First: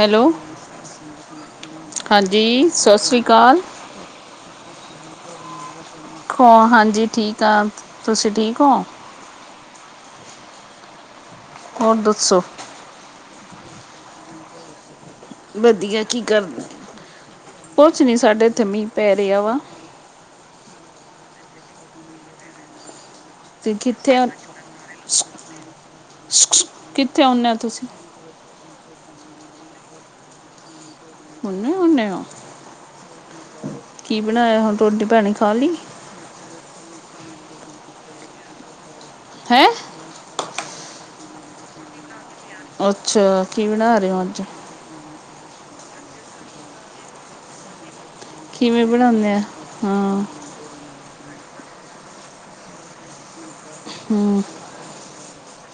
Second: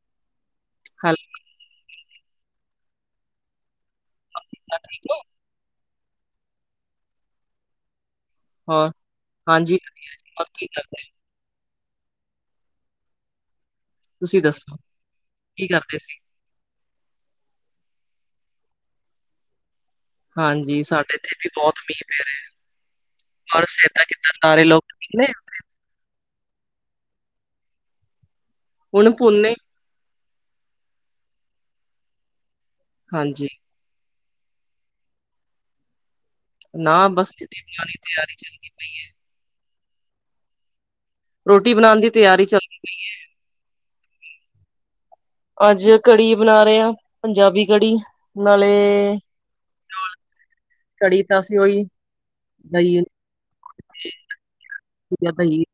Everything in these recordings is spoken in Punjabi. ਹੈਲੋ ਹੈਲੋ ਹਾਂਜੀ ਸਤਿ ਸ਼੍ਰੀ ਅਕਾਲ। ਹੋਰ ਕਿੱਦਾ ਠੀਕ ਹੋ ਖੋ ਹਾਂਜੀ ਠੀਕ ਆ ਤੁਸੀਂ ਠੀਕ। ਹੋ ਹੋਰ, ਹਾਂਜੀ ਕੀ ਕਰਦੇ? ਹੁਣ ਦੁੱਸੋ। ਤੁਸੀਂ ਦੱਸੋ। ਕੀ ਕਰਦੇ ਵਧੀਆ ਸੀ ਕੀ ਕਰਦੇ ਕੁੱਛ ਨੀ ਸਾਡੇ ਇੱਥੇ ਮੀਂਹ ਪੈ ਰਿਹਾ ਵਾ। ਹਾਂਜੀ, ਸਾਡੇ ਇੱਥੇ ਵੀ ਬਹੁਤ ਮੀਂਹ ਪੈ ਰਿਹਾ ਹੈ। ਹੋਰ ਤੇ ਸਿਹਤਾਂ ਕਿੱਥੇ ਕਿੱਦਾਂ, ਸਾਰੇ ਲੋਕ ਠੀਕ ਨੇ। ਕਿੱਥੇ ਆਉਨੇ ਹੋ ਤੁਸੀਂ। ਹੁਣ ਪੁਨੇ ਪੂਨੇ ਹੁਨੇ ਓ। ਹਾਂਜੀ। ਕੀ ਬਣਾਇਆ ਹੁਣ ਰੋਟੀ ਪਾਣੀ ਖਾ ਲਈ। ਨਾ ਬਸ ਰੋਟੀ ਪਾਣੀ ਦੀ ਤਿਆਰੀ ਚੱਲਦੀ ਪਈ ਹੈ। ਹੈਂ। ਰੋਟੀ ਬਣਾਉਣ ਦੀ ਤਿਆਰੀ ਚੱਲਦੀ ਅੱਛਾ, ਕੀ ਬਣਾ ਰਹੇ ਹੋ ਅੱਜ? ਅੱਜ ਕੜੀ ਬਣਾ ਰਹੇ ਆਂ, ਪੰਜਾਬੀ ਕੜੀ। ਨਾਲੇ ਕਿਵੇਂ ਬਣਾਉਂਦੇ ਆ ਚੌਲ, ਹਾਂ ਕੜੀ ਤਾਂ ਅਸੀਂ ਉਹੀ ਦਹੀਂ ਅਲੀ ਹਮ। ਨਾ ਦਹੀਂ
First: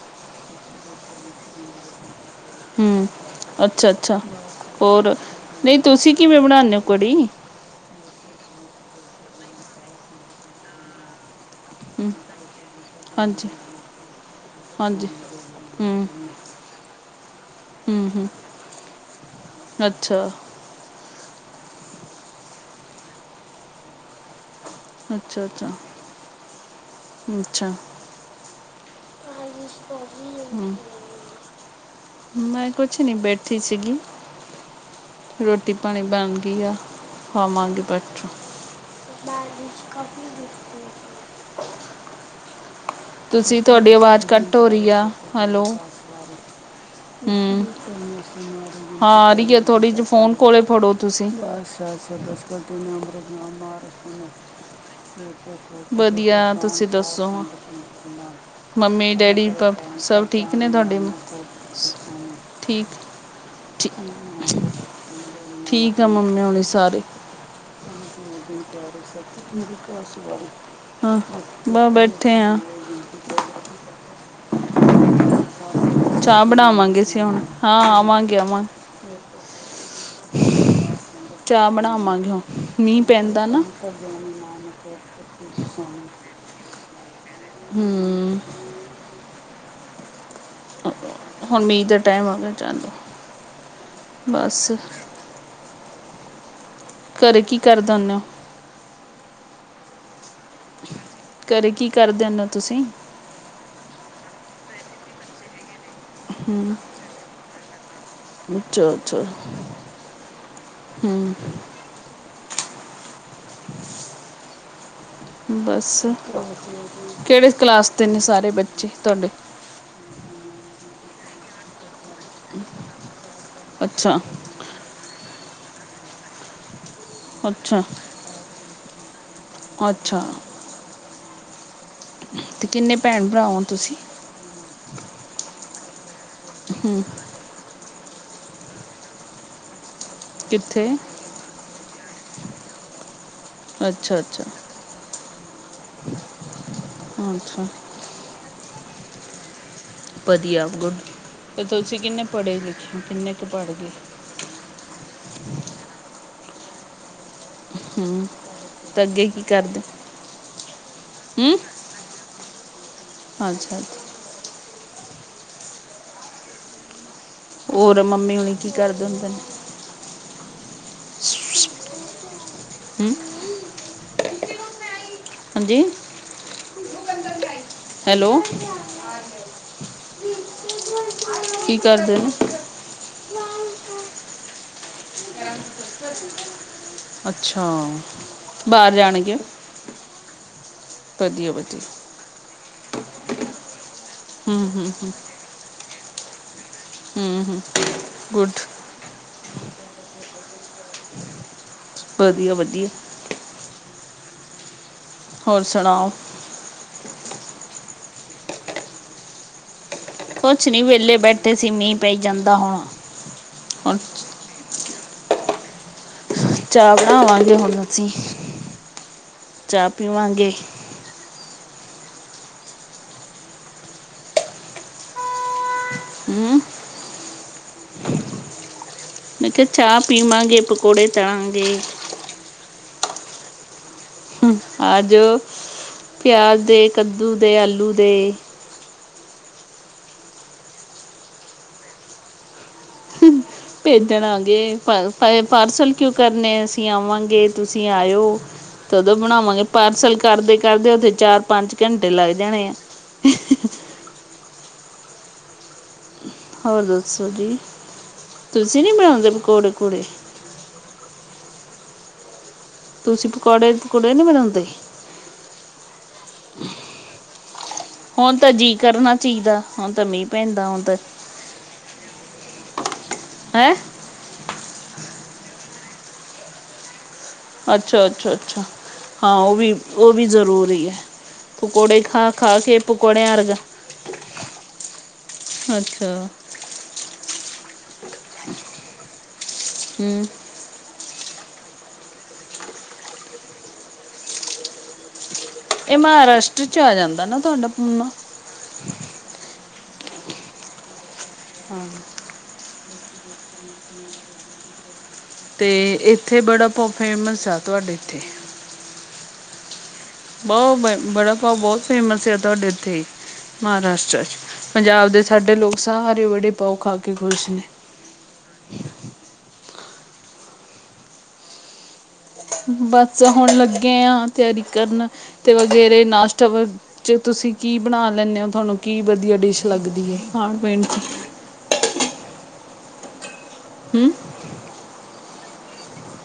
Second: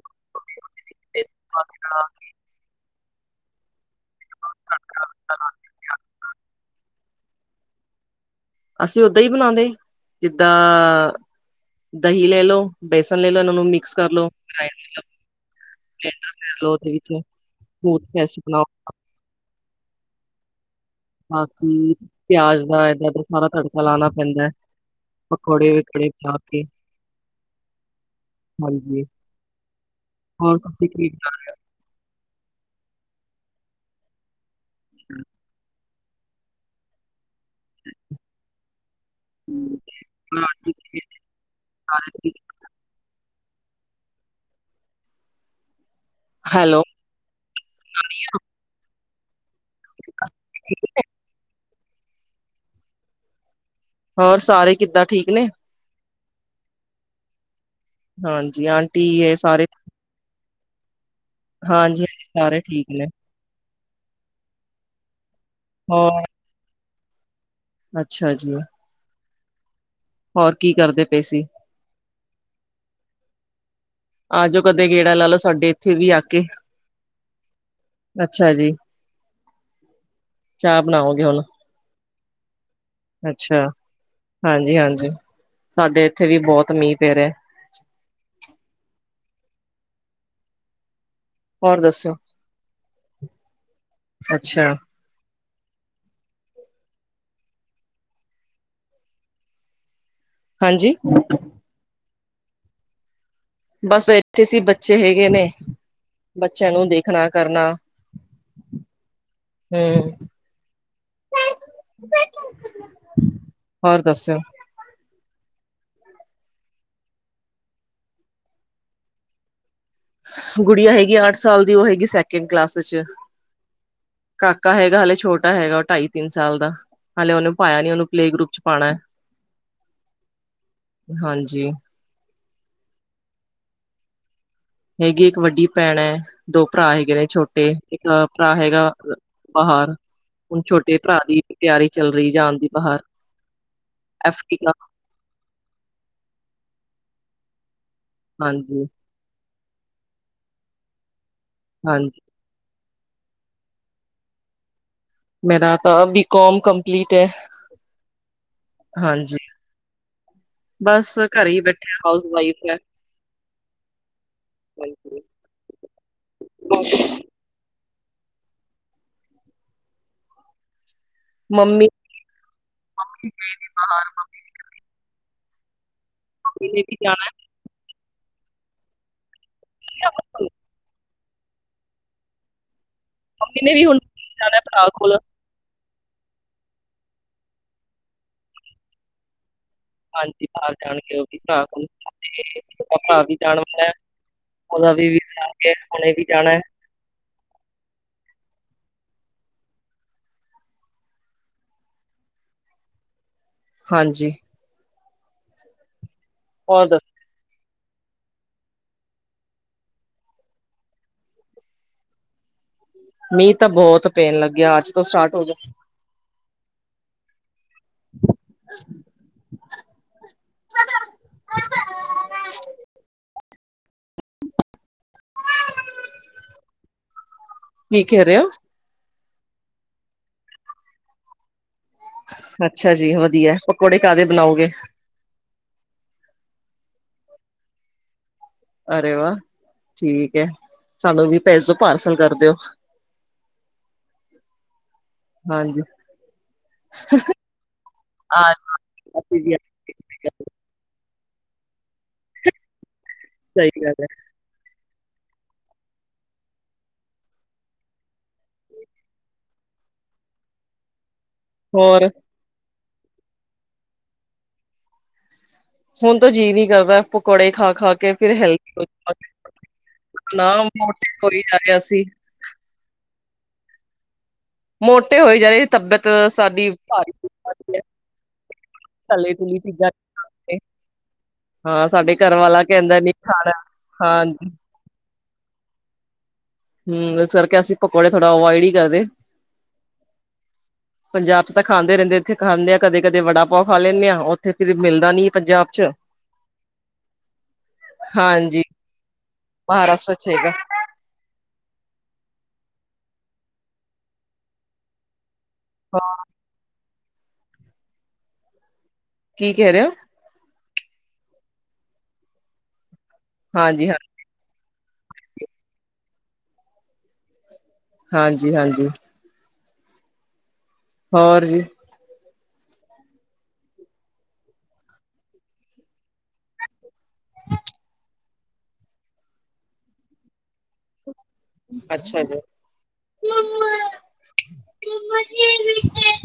ਤੇ ਪਾ ਕੇ ਨਾਲ- ਹਮ ਅੱਛਾ ਅੱਛਾ ਹੋਰ, ਨਹੀਂ ਤੁਸੀਂ ਕਿਵੇਂ ਬਣਾਂਨੇ ਹੋ ਕੜੀ। ਅਸੀਂ ਓਦਾਂ ਹੀ ਬਣਾਉਂਦੇ, ਜਿੱਦਾਂ ਹੂੰ, ਦਹੀਂ ਲੈ ਲਓ, ਬੇਸਨ ਲੈ ਲਓ, ਹਾਂਜੀ ਇਹਨਾਂ ਨੂੰ ਮਿਕਸ ਕਰ ਲੋ, ਗਰਾਇੰਡ ਕਰ ਲੋ ਹਾਂਜੀ ਗਰਾਇੰਡਰ ਫੇਰ ਲੋ ਵਿੱਚ ਸਮੂਥ ਹਮ ਹਮ ਪੇਸਟ ਬਣਾਓ ਅੱਛਾ। ਬਾਕੀ ਪਿਆਜ ਦਾ ਏਦਾਂ ਏਦਾਂ ਸਾਰਾ ਤੜਕਾ ਲਾਉਣਾ ਪੈਂਦਾ ਹੈ। ਅੱਛਾ ਅੱਛਾ ਪਕੌੜੇ ਪਕੂੜੇ ਖਾ ਕੇ ਅੱਛਾ ਹਾਂਜੀ ਹੋਰ ਹੂੰ ਤੁਸੀਂ ਕੀ ਕਰ ਰਹੇ ਓ। ਮੈਂ ਕੁਛ ਨੀ ਬੈਠੀ ਸੀਗੀ ਰੋਟੀ ਪਾਣੀ ਬਣ ਗਈ ਆ ਖਾਵਾਂਗੀ ਬਾਦ 'ਚੋ ਕਾਫੀ ਦਿਖ [inaudible] ਤੁਸੀਂ ਤੁਹਾਡੀ ਆਵਾਜ਼ ਕੱਟ ਹੋ ਰਈ ਆ ਹੈਲੋ ਹੈਲੋ ਹੂੰ ਹਾਂ ਆ ਰਈ ਐ। ਥੋੜੀ ਜੀ ਫੋਨ ਕੋਲੋਂ ਫੜੋ ਤੁਸੀਂ ਹੋਰ ਸਾਰੇ ਕਿੱਦਾਂ ਠੀਕ ਨੇ? ਵਧੀਆ ਤੁਸੀਂ ਦੱਸੋ ਹੁਣ ਹਾਂਜੀ, ਆਂਟੀ ਇਹ ਮੰਮੀ-ਡੈਡੀ ਸਾਰੇ ਪਾ ਸਭ ਠੀਕ ਨੇ ਤੁਹਾਡੇ ਹਾਂਜੀ-ਹਾਂਜੀ, ਸਾਰੇ ਠੀਕ ਨੇ, ਠੀਕ-ਠੀਕ ਆ ਹੋਰ ਮੰਮੀ ਹੋਣੀ ਸਾਰੇ ਅੱਛਾ ਜੀ। [inaudible] ਹੋਰ ਕੀ ਕਰਦੇ ਹਾਂ ਪਏ ਸੀ। ਬਸ ਬੈਠੇ ਆ ਆ ਜੋ ਕਦੇ ਗੇੜਾ ਲਾ ਲਓ ਸਾਡੇ ਇੱਥੇ ਵੀ ਆ ਕੇ, ਚਾਹ ਬਣਾਵਾਂਗੇ ਅਸੀਂ ਹੁਣ ਹਾਂ ਅੱਛਾ ਆਵਾਂਗੇ-ਆਵਾਂਗੇ। ਜੀ, ਚਾਹ ਬਣਾਓਗੇ ਹੁਣ? ਚਾਹ ਬਣਾਵਾਂਗੇ ਹੁਣ ਮੀਂਹ ਪੈਂਦਾ ਅੱਛਾ, ਨਾ। ਹਾਂਜੀ-ਹਾਂਜੀ ਸਾਡੇ ਇੱਥੇ ਵੀ ਬੋਤ ਮੀਂਹ ਪੈ ਰਿਆ। ਹੂੰ ਹੁਣ ਹੋਰ ਮੀਂਹ ਦਾ ਦੱਸੋ? ਟਾਈਮ ਆ ਗਿਆ ਚੱਲ ਅੱਛਾ, ਬਸ ਘਰੇ ਕੀ ਕਰਦੇ ਹੁੰਨੇ ਹੋ। ਹਾਂਜੀ। ਘਰੇ ਕੀ ਕਰਦੇ ਹੁੰਦੇ ਤੁਸੀਂ ਬਸ ਇੱਥੇ ਸੀ ਬੱਚੇ ਹੈਗੇ ਨੇ ਬੱਚਿਆਂ ਨੂੰ ਦੇਖਣਾ ਕਰਨਾ। ਅੱਛਾ-ਅੱਛਾ ਹਮ ਹੂੰ ਹੋਰ ਦੱਸੋ। ਬਸ ਕੇੜੇ ਕਲਾਸ ਦੇ ਨੇ ਸਾਰੇ ਬੱਚੇ ਤੁਹਾਡੇ ਗੁੜੀਆਂ ਹੈਗੀਆਂ ਅੱਠ ਸਾਲ ਦੀ ਓ ਹੈਗੀ ਸੈਕਿੰਡ ਕਲਾਸ 'ਚ ਅੱਛਾ ਕਾਕਾ ਹੈਗਾ ਹਾਲੇ ਛੋਟਾ ਹੈਗਾ ਓ ਢਾਈ ਤਿੰਨ ਸਾਲ ਦਾ ਹਾਲੇ ਉਹਨੇ ਅੱਛਾ ਪਾਇਆ ਨੀ ਉਹਨੂੰ ਪਲੇ ਗਰੁੱਪ 'ਚ ਪਾਣਾ ਹਾਂਜੀ। ਤੇ ਕਿੰਨੇ ਭੈਣ ਭਰਾ ਹੋ ਤੁਸੀਂ ਹੈਗੀ ਇੱਕ ਵੱਡੀ ਭੈਣ ਐ ਦੋ ਭਰਾ ਹਮ ਹੈਗੇ ਨੇ ਛੋਟੇ ਇੱਕ ਭਰਾ ਹੈਗਾ ਬਾਹਰ ਹੁਣ ਕਿੱਥੇ ਛੋਟੇ ਭਰਾ ਦੀ ਤਿਆਰੀ ਚੱਲ ਰਈ ਜਾਣ ਦੀ ਬਾਹਰ ਐਫ ਅੱਛਾ-ਅੱਛਾ-ਅੱਛਾ ਡੀ ਦਾ ਹਾਂਜੀ ਵਧੀਆ ਗੁਡ ਤੇ ਤੁਸੀਂ ਹਾਂਜੀ ਕਿੰਨੇ ਪੜ੍ਹੇ ਲਿਖੇ ਕਿੰਨੇ ਕੁ ਪੜ੍ਹ ਗਏ। ਮੇਰਾ ਤਾਂ ਬੀ ਕੌਮ ਕੰਪਲੀਟ ਐ। ਹੂੰ ਤੇ ਅੱਗੇ ਕੀ ਕਰਦੇ। ਬਸ ਘਰੇ ਹੀ ਬੈਠੇ ਹਾਊਸ ਵਾਈਫ ਐ। ਅੱਛਾ-ਅੱਛਾ ਹਾਂਜੀ ਅੱਛਾ ਹੋਰ ਮੰਮੀ ਹੋਨੀ ਕੀ ਕਰਦੇ ਹੁੰਦੇ ਨੇ। ਮੰਮੀ ਹੂ ਗਏ ਨਹੀ ਬਾਹਰ। ਹਾਂਜੀ। ਕਿਲੇ ਵੀ ਜਾਣਾ। ਹੈਲੋ, ਚ [unintelligible] ਕੀ ਕਰਦੇ ਨੇ। ਮੰਮੀ ਨੇ ਵੀ ਹੁਣ, ਜਾਣਾ ਭਰਾ ਕੋਲ। [inaudible] ਅੱਛਾ! ਬਾਹਰ ਜਾਣਗੇ। ਹਾਂਜੀ ਬਾਹਰ ਜਾਣਗੇ ਉਹ ਵੀ ਵਧੀਆ ਭਰਾ ਵਧੀਆ ਕੋਲ, ਭਰਾ ਵੀ ਜਾਣ ਵਾਲਾ। ਹੂੰ ਹੂੰ ਉਹਦਾ ਵੀ ਹੂੰ ਵਿੱਚ ਜਾਕੇ ਉਣੇ ਵੀ ਜਾਣਾ। ਹੂ- ਹੂ, ਗੁਡ। ਵਧੀਆ- ਵਧੀਆ। ਹਾਂਜੀ। ਹੋਰ ਸੁਣਾਓ? ਹੋਰ ਦੱਸ? ਕੁਛ ਨੀ ਵੇਹਲੇ ਬੈਠੇ ਸੀ ਮੀਂਹ ਪਈ ਜਾਂਦਾ ਹੁਣ। ਮੀਂਹ ਤਾਂ ਹੁਣ ਬਹੁਤ ਪੇਣ ਲੱਗਿਆ ਅੱਜ ਤੋਂ ਸਟਾਰਟ ਹੋ ਗਿਆ। ਚਾਹ ਬਣਾਵਾਂਗੇ ਹੁਣ ਅਸੀਂ, ਚਾਹ ਪੀਵਾਂਗੇ। ਹੂ ਕੀ ਕਹਿ ਰਹੇ ਹੋ? ਮੈਂ ਕਿਹਾ ਚਾਹ ਪੀਵਾਂਗੇ, ਪਕੌੜੇ ਤੜਾਂਗੇ। ਅੱਛਾ ਜੀ ਵਧੀਆ। ਪਕੋੜੇ ਕਾਹਦੇ ਬਣਾਓਗੇ ਆਜ ਪਿਆਜ ਦੇ, ਕੱਦੂ ਦੇ, ਆਲੂ ਦੇ ਅਰੇ ਵਾਹ! ਠੀਕ ਹੈ, ਸਾਨੂੰ ਵੀ ਭੇਜੋ, ਪਾਰਸਲ ਕਰ ਦਿਓ। ਭੇਜਣਗੇ ਪ- ਹਾਂਜੀ ਪਾਰਸਲ ਕਿਉਂ ਕਰਨੇ, ਅਸੀਂ ਆਵਾਂਗੇ ਤੁਸੀਂ ਆਇਓ। ਆ ਕਦੋ ਅਸੀਂ ਵੀ ਬਣਾਵਾਂਗੇ ਪਾਰਸਲ ਕਰਦੇ -ਕਰਦੇ ਉਥੇ ਚਾਰ- ਪੰਜ ਘੰਟੇ ਲੱਗ ਜਾਣੇ ਆ। ਸਹੀ ਕਿਹਾ ਹੈ। ਹੋਰ ਦੱਸੋ ਜੀ, ਤੁਸੀਂ ਨਹੀਂ ਬਣਾਉਂਦੇ ਪਕੌੜੇ- ਪਕੂੜੇ? ਹੋਰ ਤੁਸੀਂ ਪਕੌੜੇ -ਪਕੁੜੇ ਨੀ ਬਣਾਉਂਦੇ? ਹੁਣ ਤੋ ਜੀਅ ਨੀ ਕਰਦਾ, ਪਕੌੜੇ ਖਾ- ਖਾ ਕੇ ਫਿਰ ਹੁਣ ਤਾਂ ਜੀ ਹਲਥ ਕਰਨਾ ਚਾਹੀਦਾ ਹੁਣ ਤਾਂ ਮੀਂਹ ਨਾ ਪੈਂਦਾ ਹੁਣ ਤਾਂ [unintelligible] ਕੋਈ ਜਾ ਰਿਹਾ ਸੀ ਹੈਂ। ਮੋਟੇ ਹੋਈ ਗੇ ਤਬੀਅਤ ਸਾਡੀ ਭ ਅੱਛਾ -ਅੱਛਾ -ਅੱਛਾ। ਤਲੀ ਹਾਂ, ਉਹ ਤੁਲੀ ਵੀ, ਚੀਜ਼ਾਂ ਉਹ ਵੀ ਕਰਕੇ ਜ਼ਰੂਰੀ ਹੈ। ਹਾਂ ਪਕੌੜੇ ਸਾਡੇ ਖਾ- ਘਰ ਖਾ ਵਾਲਾ ਕੇ, ਕਹਿੰਦਾ ਨਹੀਂ ਪਕੌੜਿਆਂ ਅਰਗ ਖਾਣਾ ਹਾਂਜੀ ਅੱਛਾ। ਹੂ, ਸਰ ਅਸੀਂ ਕਿਹਾ ਪਕੌੜਾ ਫੜੋ, ਅਵਇਡ ਹੀ ਕਰਦੇ। ਹੂੰ ਪੰਜਾਬ ਚ' ਤਾਂ ਖਾਂਦੇ ਰਹਿੰਦੇ ਇੱਥੇ ਖਾਂਦੇ ਆਂ ਕਦੇ- ਕਦੇ ਵੜਾ ਪਾਓ ਖਾ ਲੈਂਦੇ ਆਂ, ਉੱਥੇ ਫਿਰ ਮਿਲਦਾ ਨਹੀਂ। ਇਹ ਮਹਾਰਾਸ਼ਟਰ ਚ' ਆ ਜਾਂਦਾ ਨਾ ਤੁਹਾਡਾ ਪੂਨਾ। ਹਾਂਜੀ। [unintelligible] ਹਾਂ। [inaudible] ਤੇ ਹਾਂ ਏਥੇ ਬੜਾ-ਪਾਉ ਫੇਮਸ ਆ ਤੁਹਾਡੇ ਏਥੇ। ਕੀ ਕੇ ਰਹੇ ਔ? ਬਾਊ ਬ ਬੜਾ-ਭਾਉ ਬਹੁਤ ਫੇਮਸ ਆ ਤੁਹਾਡੇ ਏਥੇ, ਹਾਂਜੀ ਹਾਂ ਮਹਾਰਾਸ਼ਟਰਾ ਚ। ਪੰਜਾਬ ਦੇ ਸਾਡੇ ਲੋਕ ਸਾਰੇ ਬੜੇ-ਪਾਓ ਖਾ ਕੇ ਖੁਸ਼ ਨੇ। ਹਾਂਜੀ-ਹਾਂਜੀ। ਹੋਰ ਜੀ? ਬਸ ਹੁਣ ਲੱਗੇ ਆਂ ਤਿਆਰੀ ਕਰਨ ਤੇ ਵਗੈਰੇ ਨਾਸ਼ਤ ਵ ਚ' ਤੁਸੀਂ ਕੀ ਬਣਾ ਲੈਂਣੇ ਔ? ਤੁਹਾਨੂੰ ਕੀ ਵਧੀਆ ਡਿਸ਼ ਲੱਗਦੀ ਏ ਖਾਂਣ-ਪੀਣ ਚ? ਅੱਛਾ ਜੀ। ਹੁੰ। [unintelligible]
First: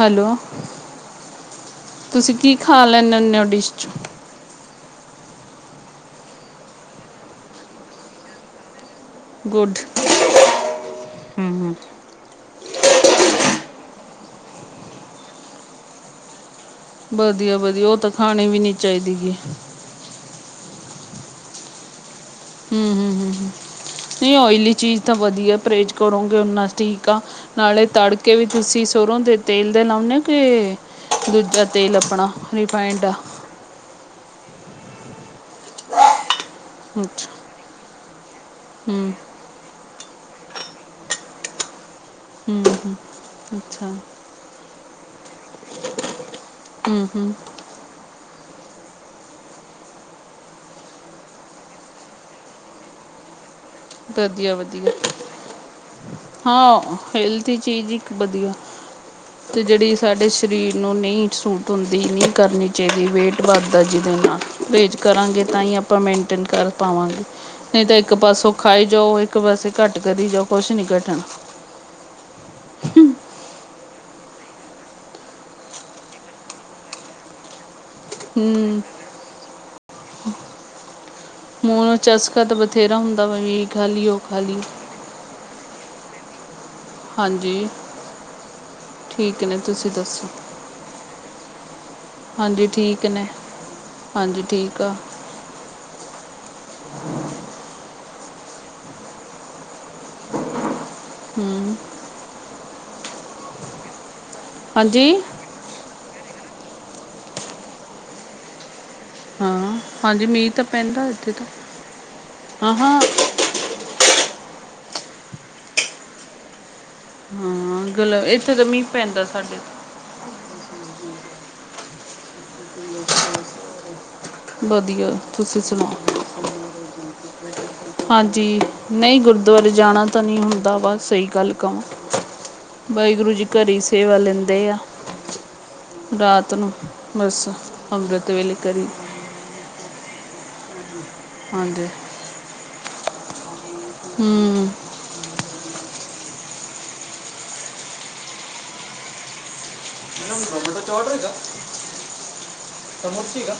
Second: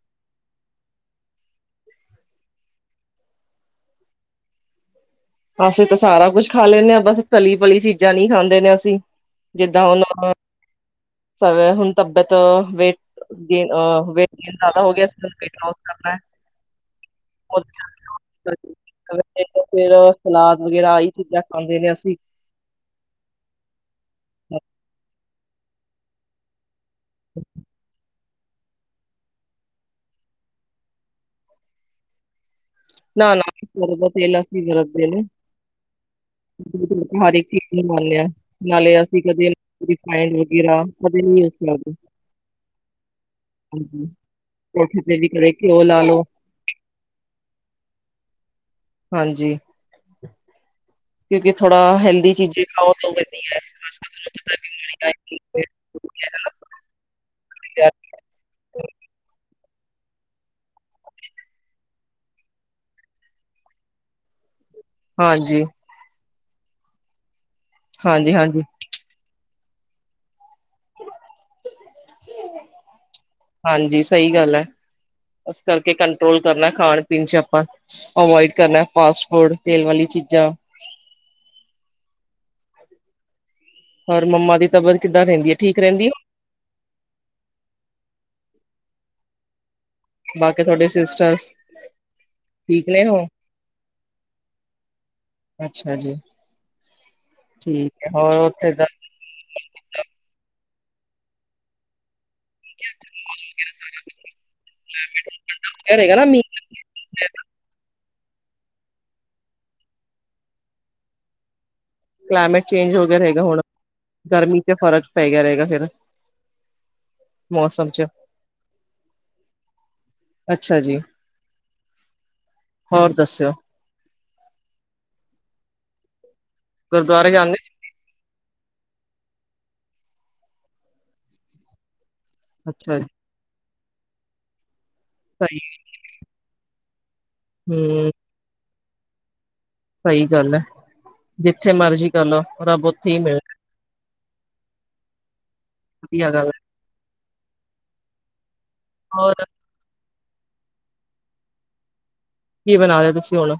ਹੇਲੋ, ਤੁਸੀਂ ਕੀ ਖਾ ਲੈਂਨੇ ਉਨੇ ਔ ਡਿਸ਼ ਚ'? ਅਸੀਂ ਤਾਂ ਸਾਰਾ ਕੁਝ ਖਾ ਲੈਂਣੇ ਆਂ ਬਸ ਤਲੀ-ਵਲੀ ਚੀਜ਼ਾਂ ਨੀ ਖਾਂਦੇ ਨੇ ਅਸੀਂ, ਗੁੱਡ ਜਿੱਦਾਂ ਹੁਣ ਹੂੰ ਹੂੰ [unintelligible] ਹੁਣ ਤਬਬੰਤ ਵੇਟ ਗੇਨ ਅ ਵੇਟ ਗੇਨ ਜ਼ਿਆਦਾ ਹੋ ਗਿਆ ਸੀ, ਹੁਣ ਵੇਟ ਲੋਸ ਕਰਨਾ। ਵਧੀਆ-ਵਧੀਆ ਔ ਤਾਂ ਖਾਣੀ ਵੀ ਨੀ ਚਾਹੀਦੀ ਗੀ। ਫੇਰ ਸਲਾਦ ਵਗੈਰਾ ਆਈ ਚੀਜ਼ਾਂ ਖਾਂਦੇ ਨੇ ਅਸੀਂ। ਹੁੰ-ਹੁੰ-ਹੁੰ-ਹੁੰ, ਨਹੀਂ ਓਇਲੀ ਚੀਜ਼ ਤਾਂ ਵਧੀਆ ਪਰਹੇਜ਼ ਕਰੋਂਗੇ ਓਨਾਂ ਟੀਕ ਆਂ ਨਾਲੇ ਤਾੜ ਕੇ ਵੀ ਤੁਸੀਂ ਸਰੋਂ ਦੇ ਤੇਲ ਦੇ ਲਾਉਣੇ ਔ ਕੇ ਦੂਜਾ ਤੇਲ ਆਪਣਾ ਰਿਫਾਈਡ? ਨਾ ਸਰੋਂ ਦਾ ਤੇਲ ਅਸੀਂ ਵਰਤਦੇ ਨੇ। [unintelligible] ਅੱਛਾ ਨਾਲੇ ਹੂੰ ਅਸੀਂ ਕਦੇ ਰਿਫਾਇੰਡ ਵਗੈਰਾ ਕਦੇ ਨੀ ਯੂਜ਼ ਕਰਦੇ। ਹੂੰ ਹੂੰ ਅੱਛਾ ਹਾਜੀ, ਪਰੌਂਠੀ ਤੇ ਕਵੇ ਗਿਓ ਲਾ ਲੋ। ਹੁੰ-ਹੁੰ। ਹਾਂਜੀ। ਕਿਉਂਕਿ ਥੋੜ੍ਹਾ ਹੈਲਦੀ ਚੀਜ਼ੇ ਖਾਓ ਤੋ ਵ ਵਧੀਆ-ਵਧੀਆ, ਹਾਂ ਹਿਲ ਤੀ ਚੀਜ਼ ਇੱਕ ਵਧੀਆ। ਤੇ ਜਿਹੜੀ ਸਾਡੇ ਸਰੀਰ ਨੂੰ ਨਹੀਂ ਸੂਟ ਹੁੰਦੀ, ਨਹੀਂ ਕਰਨੀ ਚਾਹੀਦੀ ਵੇਟ ਵੱਧਦਾ ਜਿਹਦੇ ਨਾਲ। ਪਰਹੇਜ਼ ਕਰਾਂਗੇ ਤਾਂ ਹਾਂਜੀ, ਈ ਆਪਾਂ ਮੇਨਟੇਨ ਕਰ ਪਾਵਾਂਗੇ, ਨਹੀਂ ਤਾਂ ਇੱਕ ਹਾਂਜੀ, ਪਾਸੋਂ ਹਾਂਜੀ, ਖਾਈ ਜਾਓ ਇੱਕ ਵਸੇ ਘੱਟ ਕਰੀ ਜਾਓ ਕੁਛ ਨੀ ਘੱਟਣਾ। [inaudible] ਹਾਂਜੀ ਸਹੀ ਗੱਲ ਏ। ਇਸ ਕਰਕੇ ਕੰਟਰੋਲ ਕਰਨਾ ਖਾਣ-ਪੀਣ ਚ' ਆਪਾਂ। ਅਵੋਇਡ ਹੂੰ ਕਰਨਾ ਫਾਸਟ-ਫੂਡ ਤੇਲ ਵਾਲੀ ਚੀਜ਼ਾਂ। ਮੂੰਹ ਨੂੰ ਚਸਕਾ ਤਾਂ ਬਥੇਰਾ ਹੁੰਦਾ ਵਹੀ। ਹੋਰ ਮੰਮਾ ਦੀ ਤਬੀਅਤ ਕਿੱਦਾਂ ਰਹਿੰਦੀ ਏ, ਠੀਕ ਰਹਿੰਦੀ ਏ? ਹਾਂਜੀ, ਠੀਕ ਨੇ ਤੁਸੀਂ ਦਸੋ? ਬਾਕੀ ਤੁਹਾਡੇ ਸਿਸਟਰਸ ਹਾਂਜੀ ਠੀਕ ਠੀਕ ਨੇ ਉਹ? ਹਾਂਜੀ, ਠੀਕ ਆ। ਅੱਛਾ ਜੀ, ਠੀਕ ਏ ਹੋਰ ਉੱਥੇ ਦਾ ਹੁੰ। ਹਾਂਜੀ ਇਹੜੇ ਕ ਮੀ। [unintelligible] ਹਾਂ ਹਾਂਜੀ ਮੀਂਹ ਤਾ ਪੈਂਦਾ ਏਥੇ ਤਾਂ। ਕਲਾਈਮੇਟ ਹਾਂ ਚੇਂਜ ਹਾਂ ਹੋ ਗਿਆ ਰਏਗਾ ਹੁਣ ਗਰਮੀ ਚ ਫ਼ਰਕ ਪੈ ਗਿਆ ਰਏਗਾ ਫਿਰ। ਮੌਸਮ ਚ ਗਲਬ ਏਥੇ ਤਾਂ ਮੀਂਹ ਪੈਂਦਾ ਸਾਡੇ। ਅੱਛਾ ਜੀ ਹੋਰ ਦੱਸਿਓ? ਬਧੀਆ ਤੁਸੀ ਸੁਣਾਓ? ਗੁਰਦੁਆਰੇ ਜਾਂਦੇ? ਹਾਂਜੀ, ਨਈ ਗੁਰਦੁਆਰੇ ਜਾਣਾ ਤਾਂ ਨਈ ਹੁੰਦਾ ਵਾ ਸਈ ਗੱਲ ਕਵਾਂ। ਵਾਹਿਗੁਰੂ ਜੀ ਘਰੀ ਸੇਵਾ ਲੈਂਦੇ ਆ। ਸਹੀ ਰਾਤ ਨੂੰ ਬਸ ਹੂੰ, ਅੰਮ੍ਰਿਤ ਵੇਲੇ ਕਰੀ ਸਈ ਗੱਲ ਐ ਜਿੱਥੇ ਹਾਂਜੀ ਮਰਜੀ ਕਰ ਲੋ ਰੱਬ ਓਥੇ ਈ ਮਿਲ ਹੁੰ। ਵਧੀਆ ਗੱਲ ਐ। ਹੋਰ। ਕੀ ਬਣਾ ਲਿਆ ਤੁਸੀਂ ਹੁਣ?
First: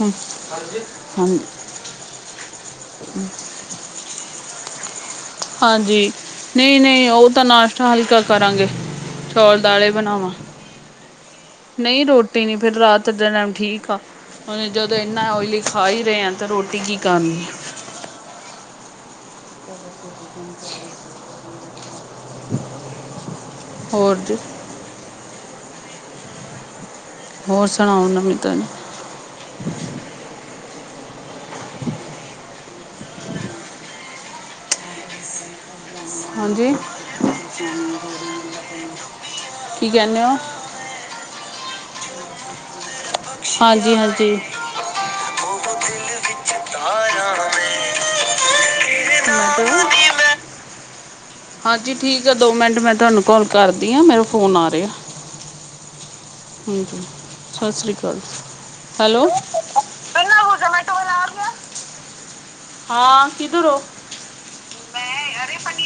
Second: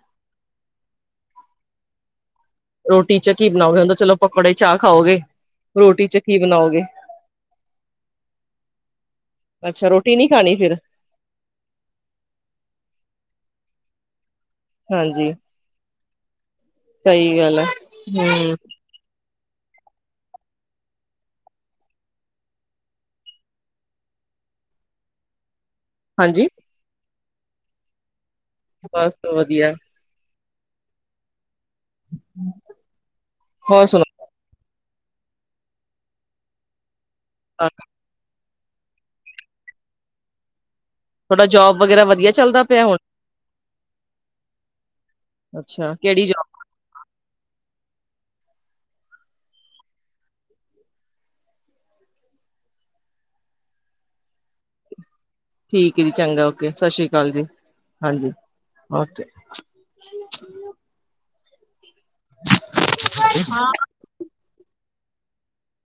ਹਾਂ। [unintelligible] ਬਣਾਓ ਕੈਂਦਾ ਚਲੋ ਪਕੋੜੇ ਚਾਹ ਖਾਓਗੇ। ਰੋਟੀ ਹਾਂਜੀ ਚ ਕੀ ਨਈ, ਬਣਾਓਗੇ? ਨਈ ਓ ਤਾਂ ਨਾਸ਼ਤਾ ਹਲਕਾ ਕਰਾਂਗੇ। ਚੌਲ ਅੱਛਾ ਰੋਟੀ ਨੀ ਖਾਣੀ ਫਿਰ। ਨਈ ਰੋਟੀ ਨੀ ਫੇਰ ਰਾਤ ਦੇ ਟੈਮ ਠੀਕ ਆ ਓਨੇ ਜਦੋਂ ਏਨਾ ਓਇਲੀ ਖਾ ਈ ਰੇ ਆਂ। ਰੋਟੀ ਕੀ ਸਈ ਕਰਨੀ ਗੱਲ ਐ ਹੁੰ। ਕੰ ਕਰ। [inaudible] ਹੋਰ ਜੀ। ਹਾਂਜੀ। ਹੋਰ ਸੁਣਾਓ ਨਵੀ ਤਾ ਬਸ ਵਧੀਆ। ਹੋਰ ਸੁਣ ਹਾਂਜੀ ਕੀ ਕੈਂਨੇ ਓ? ਥਾਡਾ ਜੋਬ ਵਗੈਰਾ ਵਧੀਆ ਚੱਲਦਾ ਪਿਆ ਹੁਣ। ਹਾਂਜੀ, ਹਾਂਜੀ। ਅੱਛਾ ਕੇੜੀ ਹ। [unintelligible] ਹਾਂਜੀ ਠੀਕ ਆ ਦੋ ਮਿੰਟ ਮੈਂ ਤਾਨੂੰ ਕਾੱਲ ਕਰਦੀ ਆਂ ਮੈਨੂੰ ਫੋਨ ਆ ਰੇ ਆ। ਠੀਕ ਐ ਜੀ ਚੰਗਾ ਓਕੇ ਹੁੰ ਸਤਿ ਹੁੰ ਸ੍ਰੀ ਅਕਾਲ ਜੀ, ਸਾਸ ਸ੍ਰੀ ਕਾਲ ਹਾਂਜੀ ਹੈਲੋ। ਹਾਂ ਓਕੇ। ਕਿਧਰ ਓ? ਮੈਂ ਅਰੇਪਨੀ